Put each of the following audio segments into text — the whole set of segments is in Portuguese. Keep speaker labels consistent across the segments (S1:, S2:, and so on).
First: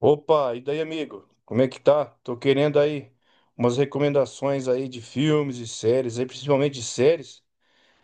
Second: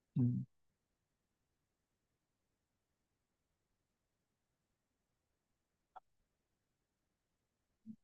S1: Opa, e daí, amigo? Como é que tá? Tô querendo aí umas recomendações aí de filmes e séries, aí principalmente de séries.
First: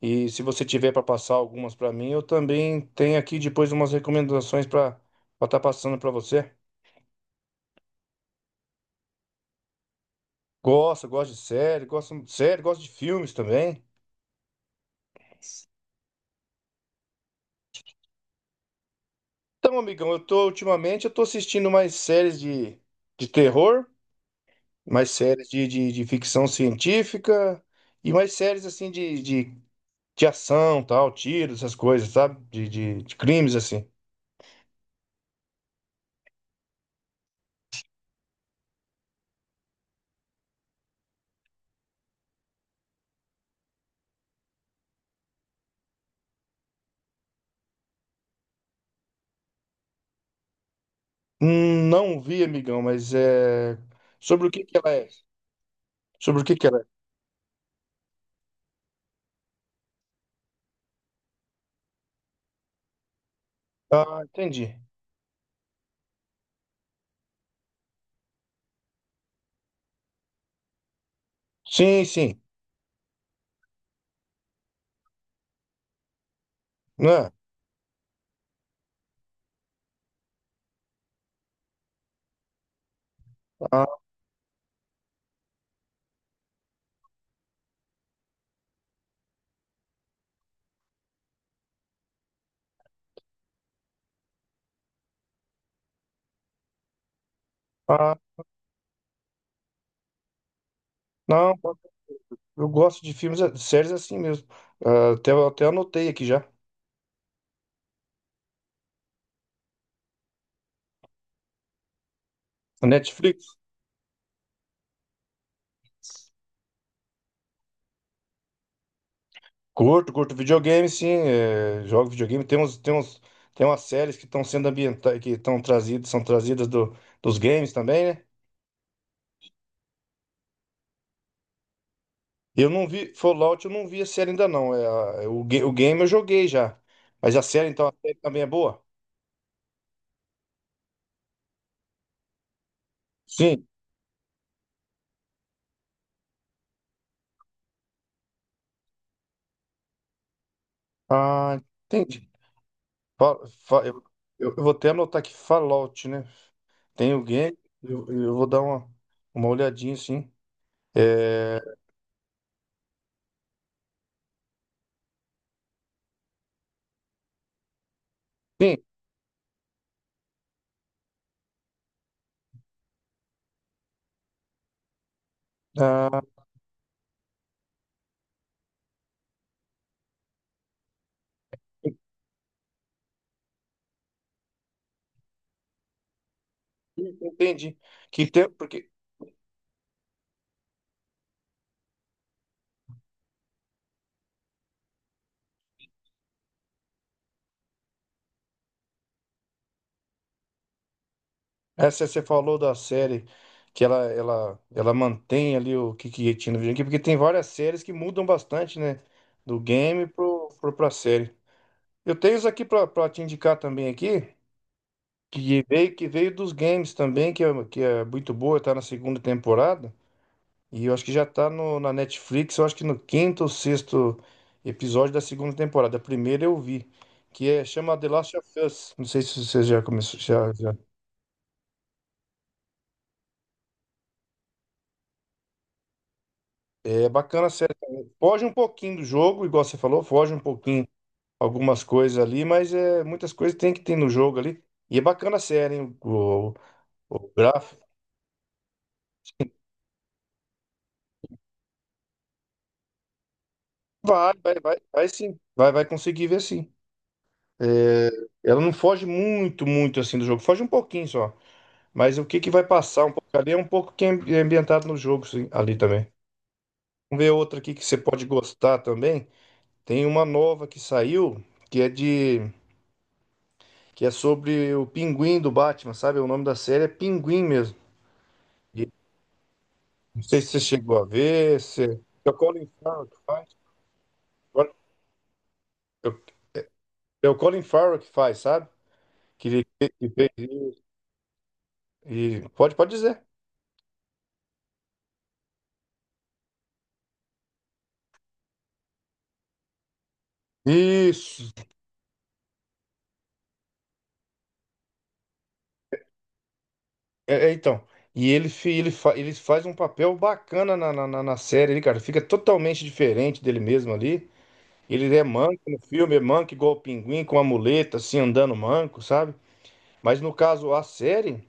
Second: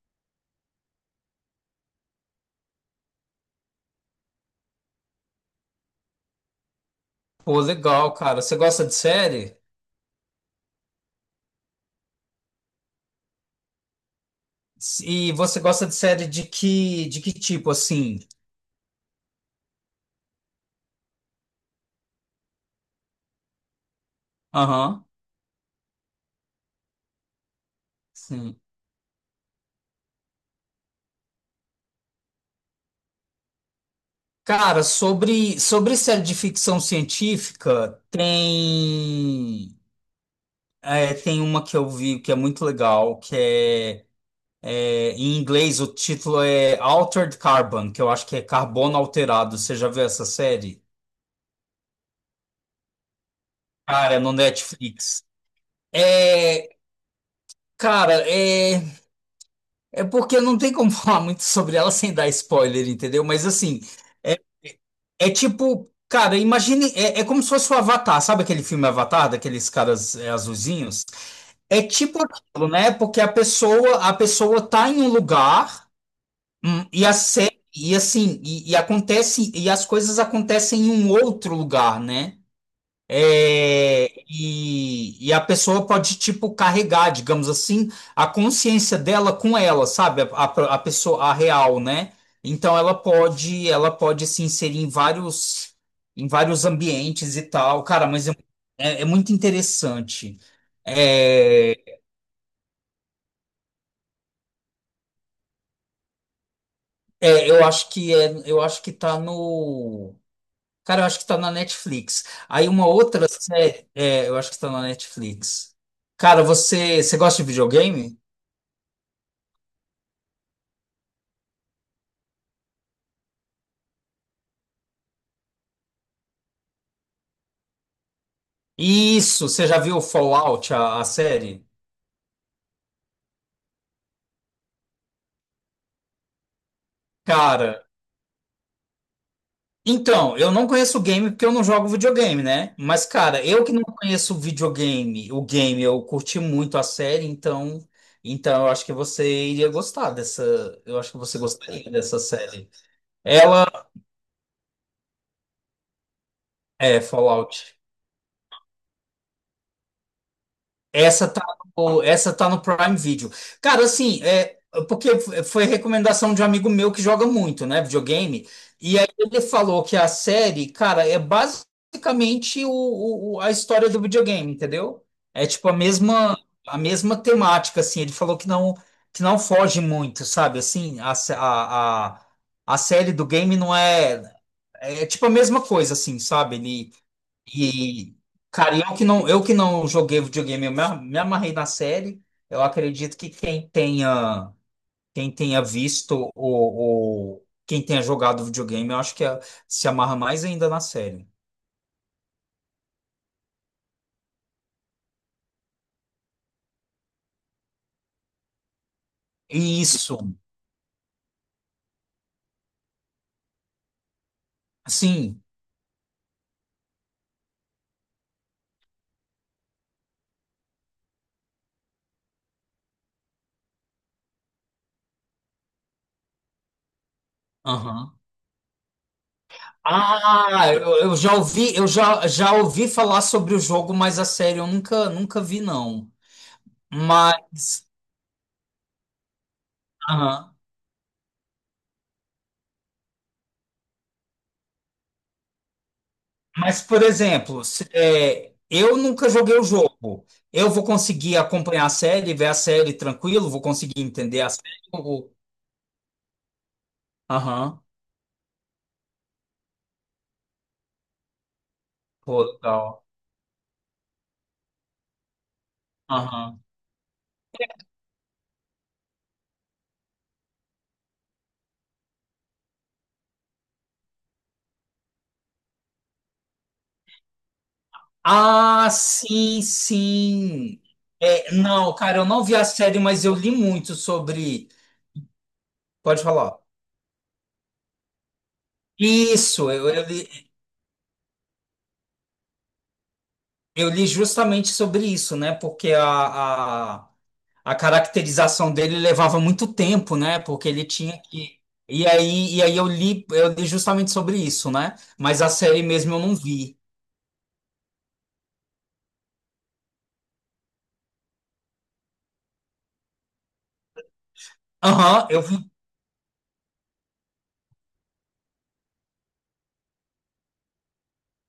S1: E se você tiver para passar algumas para mim, eu também tenho aqui depois umas recomendações para estar passando para você.
S2: Pô, legal, cara. Você gosta de série?
S1: Gosto, gosto de série, gosto de série, gosto de filmes também.
S2: E você gosta de série de que tipo, assim?
S1: Então, amigão, eu tô ultimamente eu tô assistindo mais séries de terror,
S2: Aham,
S1: mais séries de ficção científica e mais
S2: sim.
S1: séries assim de ação, tal, tiros, essas coisas, sabe? De crimes, assim.
S2: Cara, sobre série de ficção científica, tem uma que eu vi que é muito legal, em inglês o título é Altered Carbon, que eu acho que é Carbono Alterado. Você já viu essa série?
S1: Não vi, amigão, mas é.
S2: Cara, é no
S1: Sobre o que que ela é?
S2: Netflix.
S1: Sobre o que que
S2: É,
S1: ela é?
S2: cara, é. É porque não tem como falar muito sobre ela sem dar spoiler, entendeu? Mas assim,
S1: Ah,
S2: é,
S1: entendi.
S2: é tipo, cara, imagine, é como se fosse o Avatar, sabe aquele filme Avatar, daqueles caras azulzinhos? É
S1: Sim,
S2: tipo
S1: sim.
S2: aquilo, né? Porque a pessoa tá em um lugar, e a
S1: Né?
S2: série, e assim, e acontece, e as coisas acontecem em um outro lugar, né?
S1: Ah,
S2: E a pessoa pode, tipo, carregar, digamos assim, a consciência dela com ela, sabe? A pessoa, a real, né? Então ela pode se inserir em vários ambientes e tal. Cara,
S1: ah,
S2: é muito interessante.
S1: não,
S2: É,
S1: eu gosto de filmes, de séries assim mesmo. Ah, até, até anotei aqui já.
S2: eu acho que é, eu acho que tá no. Cara, eu acho que tá na Netflix. Aí uma
S1: A
S2: outra
S1: Netflix.
S2: série, é, eu acho que tá na Netflix. Cara, você gosta de videogame?
S1: Curto, curto videogame, sim. É, jogo videogame. Tem umas séries que estão sendo ambientadas, que estão trazidas, são trazidas dos games também, né?
S2: Isso, você já viu Fallout, a série?
S1: Eu não vi, Fallout eu não vi a série ainda não. É, é o, o game eu joguei já. Mas a série,
S2: Cara,
S1: então, a série também é boa?
S2: então, eu não conheço o game porque eu não jogo videogame, né? Mas, cara, eu
S1: Sim.
S2: que não conheço o videogame, o game, eu curti muito a série, então, então eu acho que você iria gostar dessa, eu acho que você
S1: Ah,
S2: gostaria dessa
S1: entendi.
S2: série.
S1: Fa- fa-
S2: Ela
S1: eu, eu vou até anotar aqui Fallout, né?
S2: é
S1: Tem o game,
S2: Fallout.
S1: eu vou dar uma olhadinha, sim.
S2: Essa tá
S1: É,
S2: no, essa tá no Prime Video. Cara, assim, é, porque foi recomendação de um amigo meu que joga muito, né, videogame,
S1: sim,
S2: e aí ele falou que a série, cara, é basicamente a história do videogame, entendeu? É tipo
S1: ah,
S2: a mesma temática, assim. Ele falou que não foge muito, sabe? Assim, a, sé- a série do game não é é tipo a mesma coisa, assim, sabe?
S1: entendi.
S2: E,
S1: Que tem,
S2: cara,
S1: porque
S2: eu que não joguei videogame, me amarrei na série. Eu acredito que quem tenha visto quem tenha jogado videogame, eu acho que se amarra mais ainda na série.
S1: essa você falou da série que ela mantém ali o que, que tinha no videogame, porque tem várias séries que mudam bastante, né? Do game
S2: Isso,
S1: pra série. Eu tenho isso aqui para te indicar também aqui,
S2: sim.
S1: que veio dos games também, que é muito boa, tá na segunda temporada. E eu acho que já tá no, na Netflix, eu acho que no quinto ou sexto episódio da segunda temporada. A primeira eu vi, que é chama The
S2: Aham.
S1: Last of Us. Não sei se você já começou,
S2: Ah,
S1: já.
S2: eu já ouvi, já ouvi falar sobre o jogo, mas a série eu nunca, nunca vi, não.
S1: É bacana a série
S2: Mas,
S1: também. Foge um pouquinho do jogo, igual você falou, foge um
S2: aham.
S1: pouquinho algumas coisas ali, mas é, muitas coisas tem que ter no jogo ali. E é bacana a série, hein?
S2: Mas, por
S1: O
S2: exemplo,
S1: gráfico.
S2: eu nunca joguei o jogo. Eu vou conseguir acompanhar a série, ver a série tranquilo, vou conseguir entender a série. Eu
S1: Vai
S2: vou-
S1: sim. Vai conseguir ver sim.
S2: Aham.
S1: É, ela não foge muito assim do jogo. Foge um pouquinho só. Mas o que
S2: Pô,
S1: que vai
S2: legal.
S1: passar um pouco ali é um pouco que é é ambientado no jogo sim, ali também.
S2: Aham.
S1: Vamos ver outra aqui que você pode gostar também. Tem uma nova que saiu que é de que é sobre o Pinguim do Batman, sabe? O nome da série é Pinguim mesmo.
S2: Ah,
S1: E
S2: sim,
S1: não sei se você
S2: sim.
S1: chegou a
S2: É,
S1: ver, se
S2: não,
S1: é
S2: cara, eu
S1: é o
S2: não vi a
S1: Colin
S2: série,
S1: Farrell que
S2: mas eu
S1: faz.
S2: li muito sobre. Pode falar.
S1: É o Colin Farrell que faz, sabe? Que,
S2: Isso,
S1: que fez e pode dizer.
S2: eu li justamente sobre isso, né? Porque a caracterização dele levava muito tempo, né? Porque ele tinha
S1: Isso.
S2: que. E aí eu li justamente sobre isso, né? Mas a série mesmo eu não vi.
S1: É, é, então. E ele, fi- ele, fa- ele faz um papel bacana na série, ele, cara. Fica totalmente diferente dele mesmo ali. Ele é
S2: Aham, eu
S1: manco
S2: vi.
S1: no filme, é manco igual o pinguim, com a muleta, assim, andando manco, sabe? Mas no caso, a série,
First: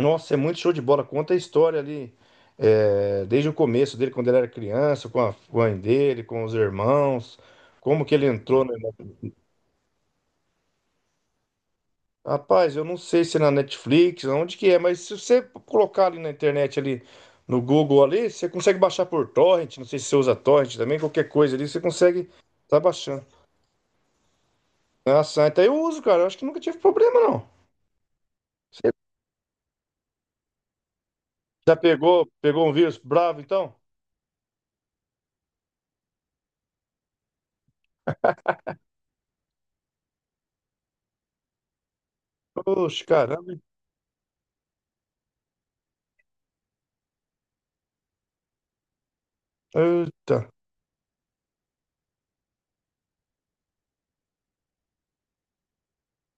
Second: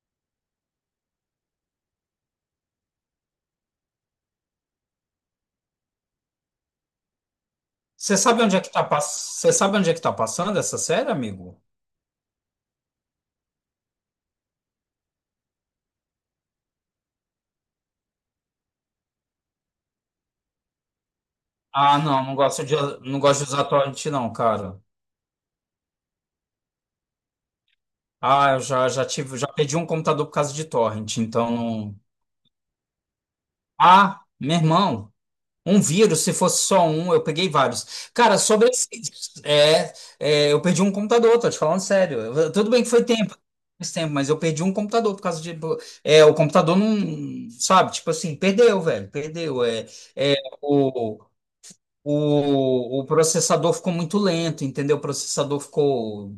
S1: nossa, é muito show de bola. Conta a história ali, é, desde o começo dele, quando ele era criança, com a mãe dele, com os irmãos, como que
S2: Você
S1: ele
S2: sabe onde é
S1: entrou
S2: que
S1: no...
S2: tá pass... Você sabe onde é que tá passando essa série, amigo?
S1: Rapaz, eu não sei se é na Netflix, onde que é, mas se você colocar ali na internet, ali no Google ali, você consegue baixar por torrent, não sei se você usa torrent também, qualquer coisa ali, você
S2: Ah,
S1: consegue tá
S2: não
S1: baixando.
S2: gosto de usar torrent, não, cara.
S1: Ah, Santa, eu uso, cara, eu acho que nunca tive problema, não.
S2: Ah, eu já,
S1: Você
S2: já tive, já pedi um computador por causa de torrent, então.
S1: já
S2: Não.
S1: pegou, pegou um vírus bravo, então?
S2: Ah, meu irmão. Um vírus, se fosse só um, eu peguei vários. Cara, sobre esse, é, eu perdi um computador, tô te falando sério. Eu- tudo bem que
S1: Oxe,
S2: foi tempo,
S1: caramba,
S2: faz tempo, mas eu perdi um computador por causa de, é, o computador não, sabe, tipo assim, perdeu, velho, perdeu. É,
S1: eita.
S2: o processador ficou muito lento, entendeu? O processador ficou.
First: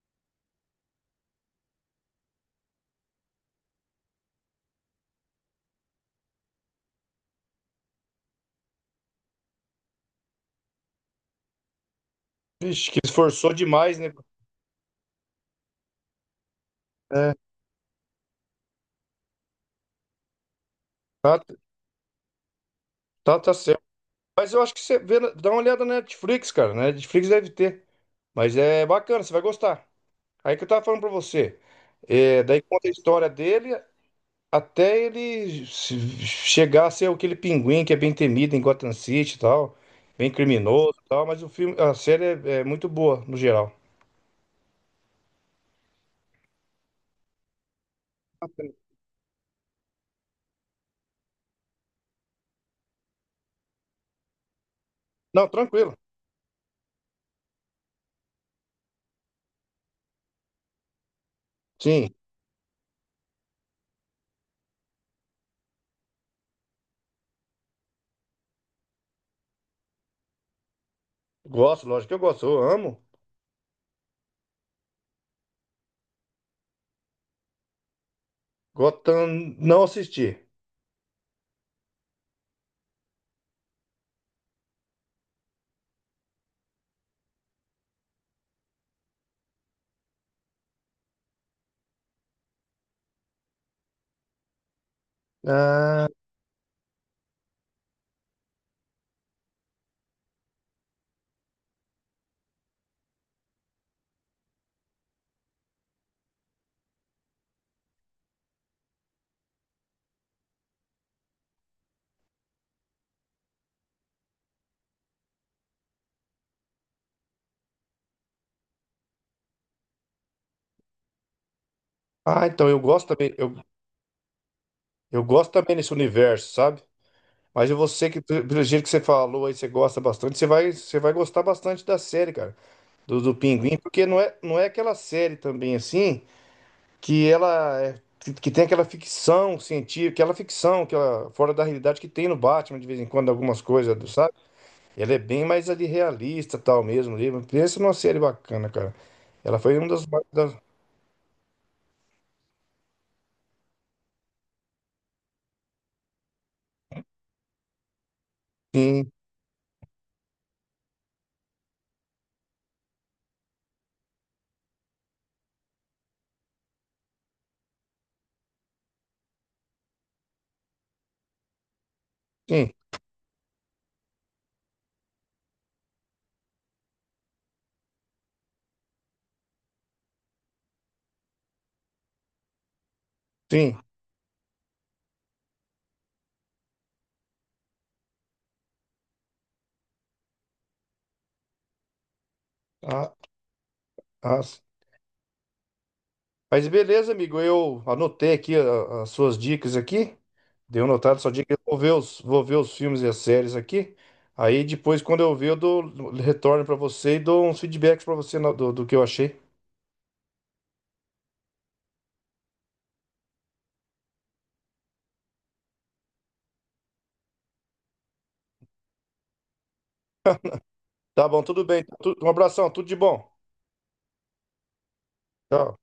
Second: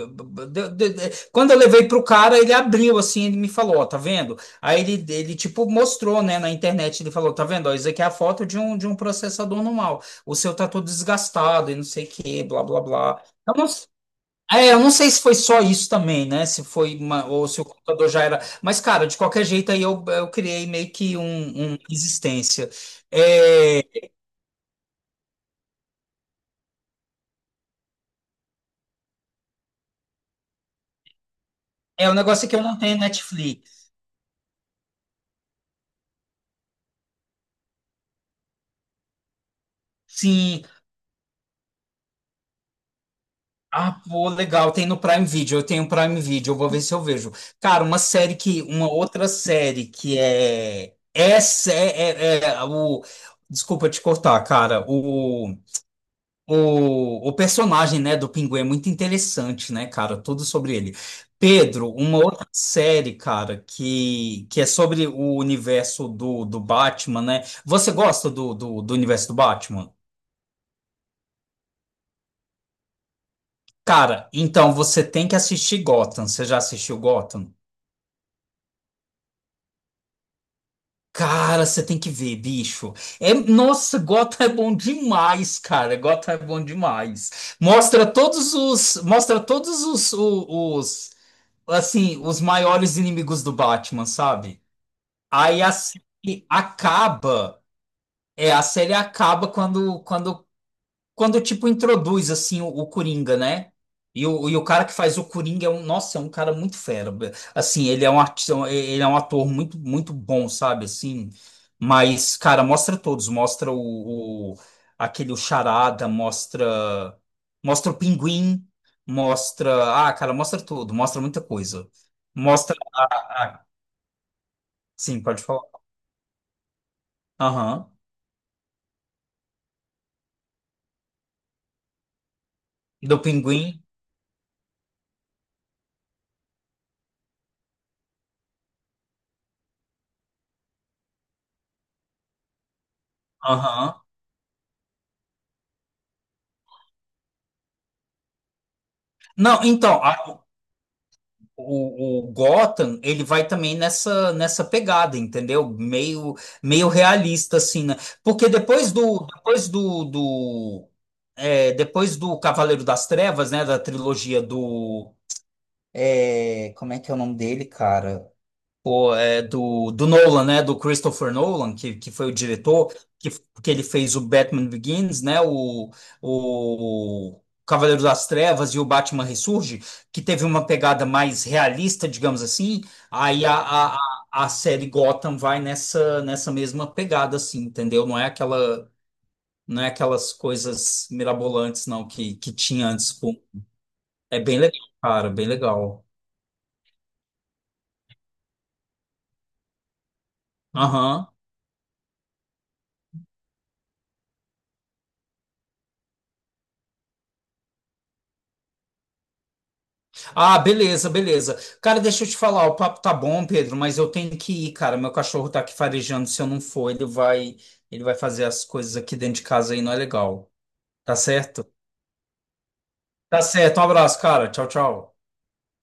S2: Quando eu levei pro cara, ele abriu assim, ele me falou, ó, tá vendo? Aí ele tipo mostrou, né, na internet, ele falou, tá vendo? Ó, isso aqui é a foto de um processador normal. O seu tá todo desgastado e não sei o que, blá, blá,
S1: Vixe, que
S2: blá.
S1: esforçou demais, né?
S2: Eu não sei se foi só isso também, né? Se foi uma,
S1: É,
S2: ou se o computador já era. Mas, cara, de qualquer jeito, aí eu criei meio que
S1: tá,
S2: um resistência.
S1: tá certo.
S2: É.
S1: Mas eu acho que você vê, dá uma olhada na Netflix, cara, na Netflix deve ter, mas é bacana, você vai gostar. Aí que eu tava falando pra você.
S2: É, o
S1: É,
S2: negócio é que
S1: daí
S2: eu não
S1: conta a
S2: tenho
S1: história dele
S2: Netflix.
S1: até ele se- chegar a ser aquele pinguim que é bem temido em Gotham City e tal, bem
S2: Sim.
S1: criminoso e tal, mas o filme, a série é, é muito boa no geral.
S2: Ah, pô, legal. Tem no Prime Video. Eu tenho Prime Video. Eu vou ver se eu vejo. Cara, uma série que. Uma outra série que é. É o. Desculpa te cortar, cara.
S1: Não, tranquilo.
S2: O personagem, né, do Pinguim é muito interessante, né, cara? Tudo sobre ele. Pedro,
S1: Sim,
S2: uma outra série, cara, que é sobre o universo do Batman, né? Você gosta do universo do Batman?
S1: gosto, lógico que eu gosto, eu amo.
S2: Cara, então você tem que assistir Gotham. Você já assistiu Gotham?
S1: Gotham não assisti.
S2: Cara, você tem que ver, bicho. É, nossa, Gotham é bom demais, cara. Gotham é bom demais. Mostra todos os, mostra todos os, assim, os maiores inimigos do Batman, sabe? Aí a série
S1: Ah,
S2: acaba, a série acaba quando tipo introduz assim o Coringa, né? E o cara que faz o Coringa é um, nossa, é um cara muito fera. Assim, ele é um artista, ele é um ator muito bom, sabe? Assim, mas cara, mostra todos, mostra aquele o Charada, mostra o Pinguim, mostra, ah, cara, mostra tudo, mostra muita coisa.
S1: então
S2: Mostra
S1: eu gosto também,
S2: a, a-
S1: eu
S2: sim, pode
S1: gosto também
S2: falar.
S1: desse universo, sabe? Mas
S2: Aham.
S1: você que, pelo pelo jeito que você falou aí, você gosta bastante, você vai gostar bastante da série, cara.
S2: Do
S1: Do, do
S2: Pinguim.
S1: Pinguim, porque não é, não é aquela série também assim que que tem aquela ficção científica, aquela ficção que ela fora da realidade que tem no Batman de vez em quando algumas coisas,
S2: Aham.
S1: do... sabe? Ela é bem mais ali realista, tal mesmo, ali. Pensa numa série bacana, cara. Ela
S2: Não,
S1: foi uma
S2: então,
S1: das, das...
S2: O, o Gotham, ele vai também nessa pegada, entendeu? Meio realista assim, né? Porque
S1: Sim,
S2: depois do, do é, depois do Cavaleiro das Trevas, né, da trilogia do é, como é que é o nome dele, cara? O é do Nolan, né? Do Christopher Nolan, que foi o
S1: sim,
S2: diretor, que, que ele fez o Batman Begins, né? O Cavaleiro das Trevas e o Batman Ressurge, que teve uma pegada mais realista, digamos assim. Aí
S1: sim.
S2: a série Gotham vai nessa, nessa mesma pegada, assim, entendeu? Não é aquela, não é aquelas coisas mirabolantes, não, que tinha antes.
S1: Ah,
S2: Pô. É
S1: ah,
S2: bem legal, cara, bem legal.
S1: mas beleza, amigo, eu anotei aqui as suas dicas aqui. Deu notado
S2: Aham.
S1: sua dica, eu vou ver os filmes e as séries aqui. Aí depois, quando eu ver, eu dou, retorno pra você e dou uns feedbacks pra você do, do que eu achei.
S2: Ah, beleza, beleza. Cara, deixa eu te falar, o papo tá bom, Pedro, mas eu tenho que ir, cara. Meu cachorro tá aqui farejando, se eu não for, ele vai fazer as coisas aqui dentro de casa aí, não é legal. Tá
S1: Tá bom, tudo
S2: certo?
S1: bem. Um abração, tudo de bom.
S2: Tá certo. Um abraço, cara. Tchau, tchau.
S1: Tchau.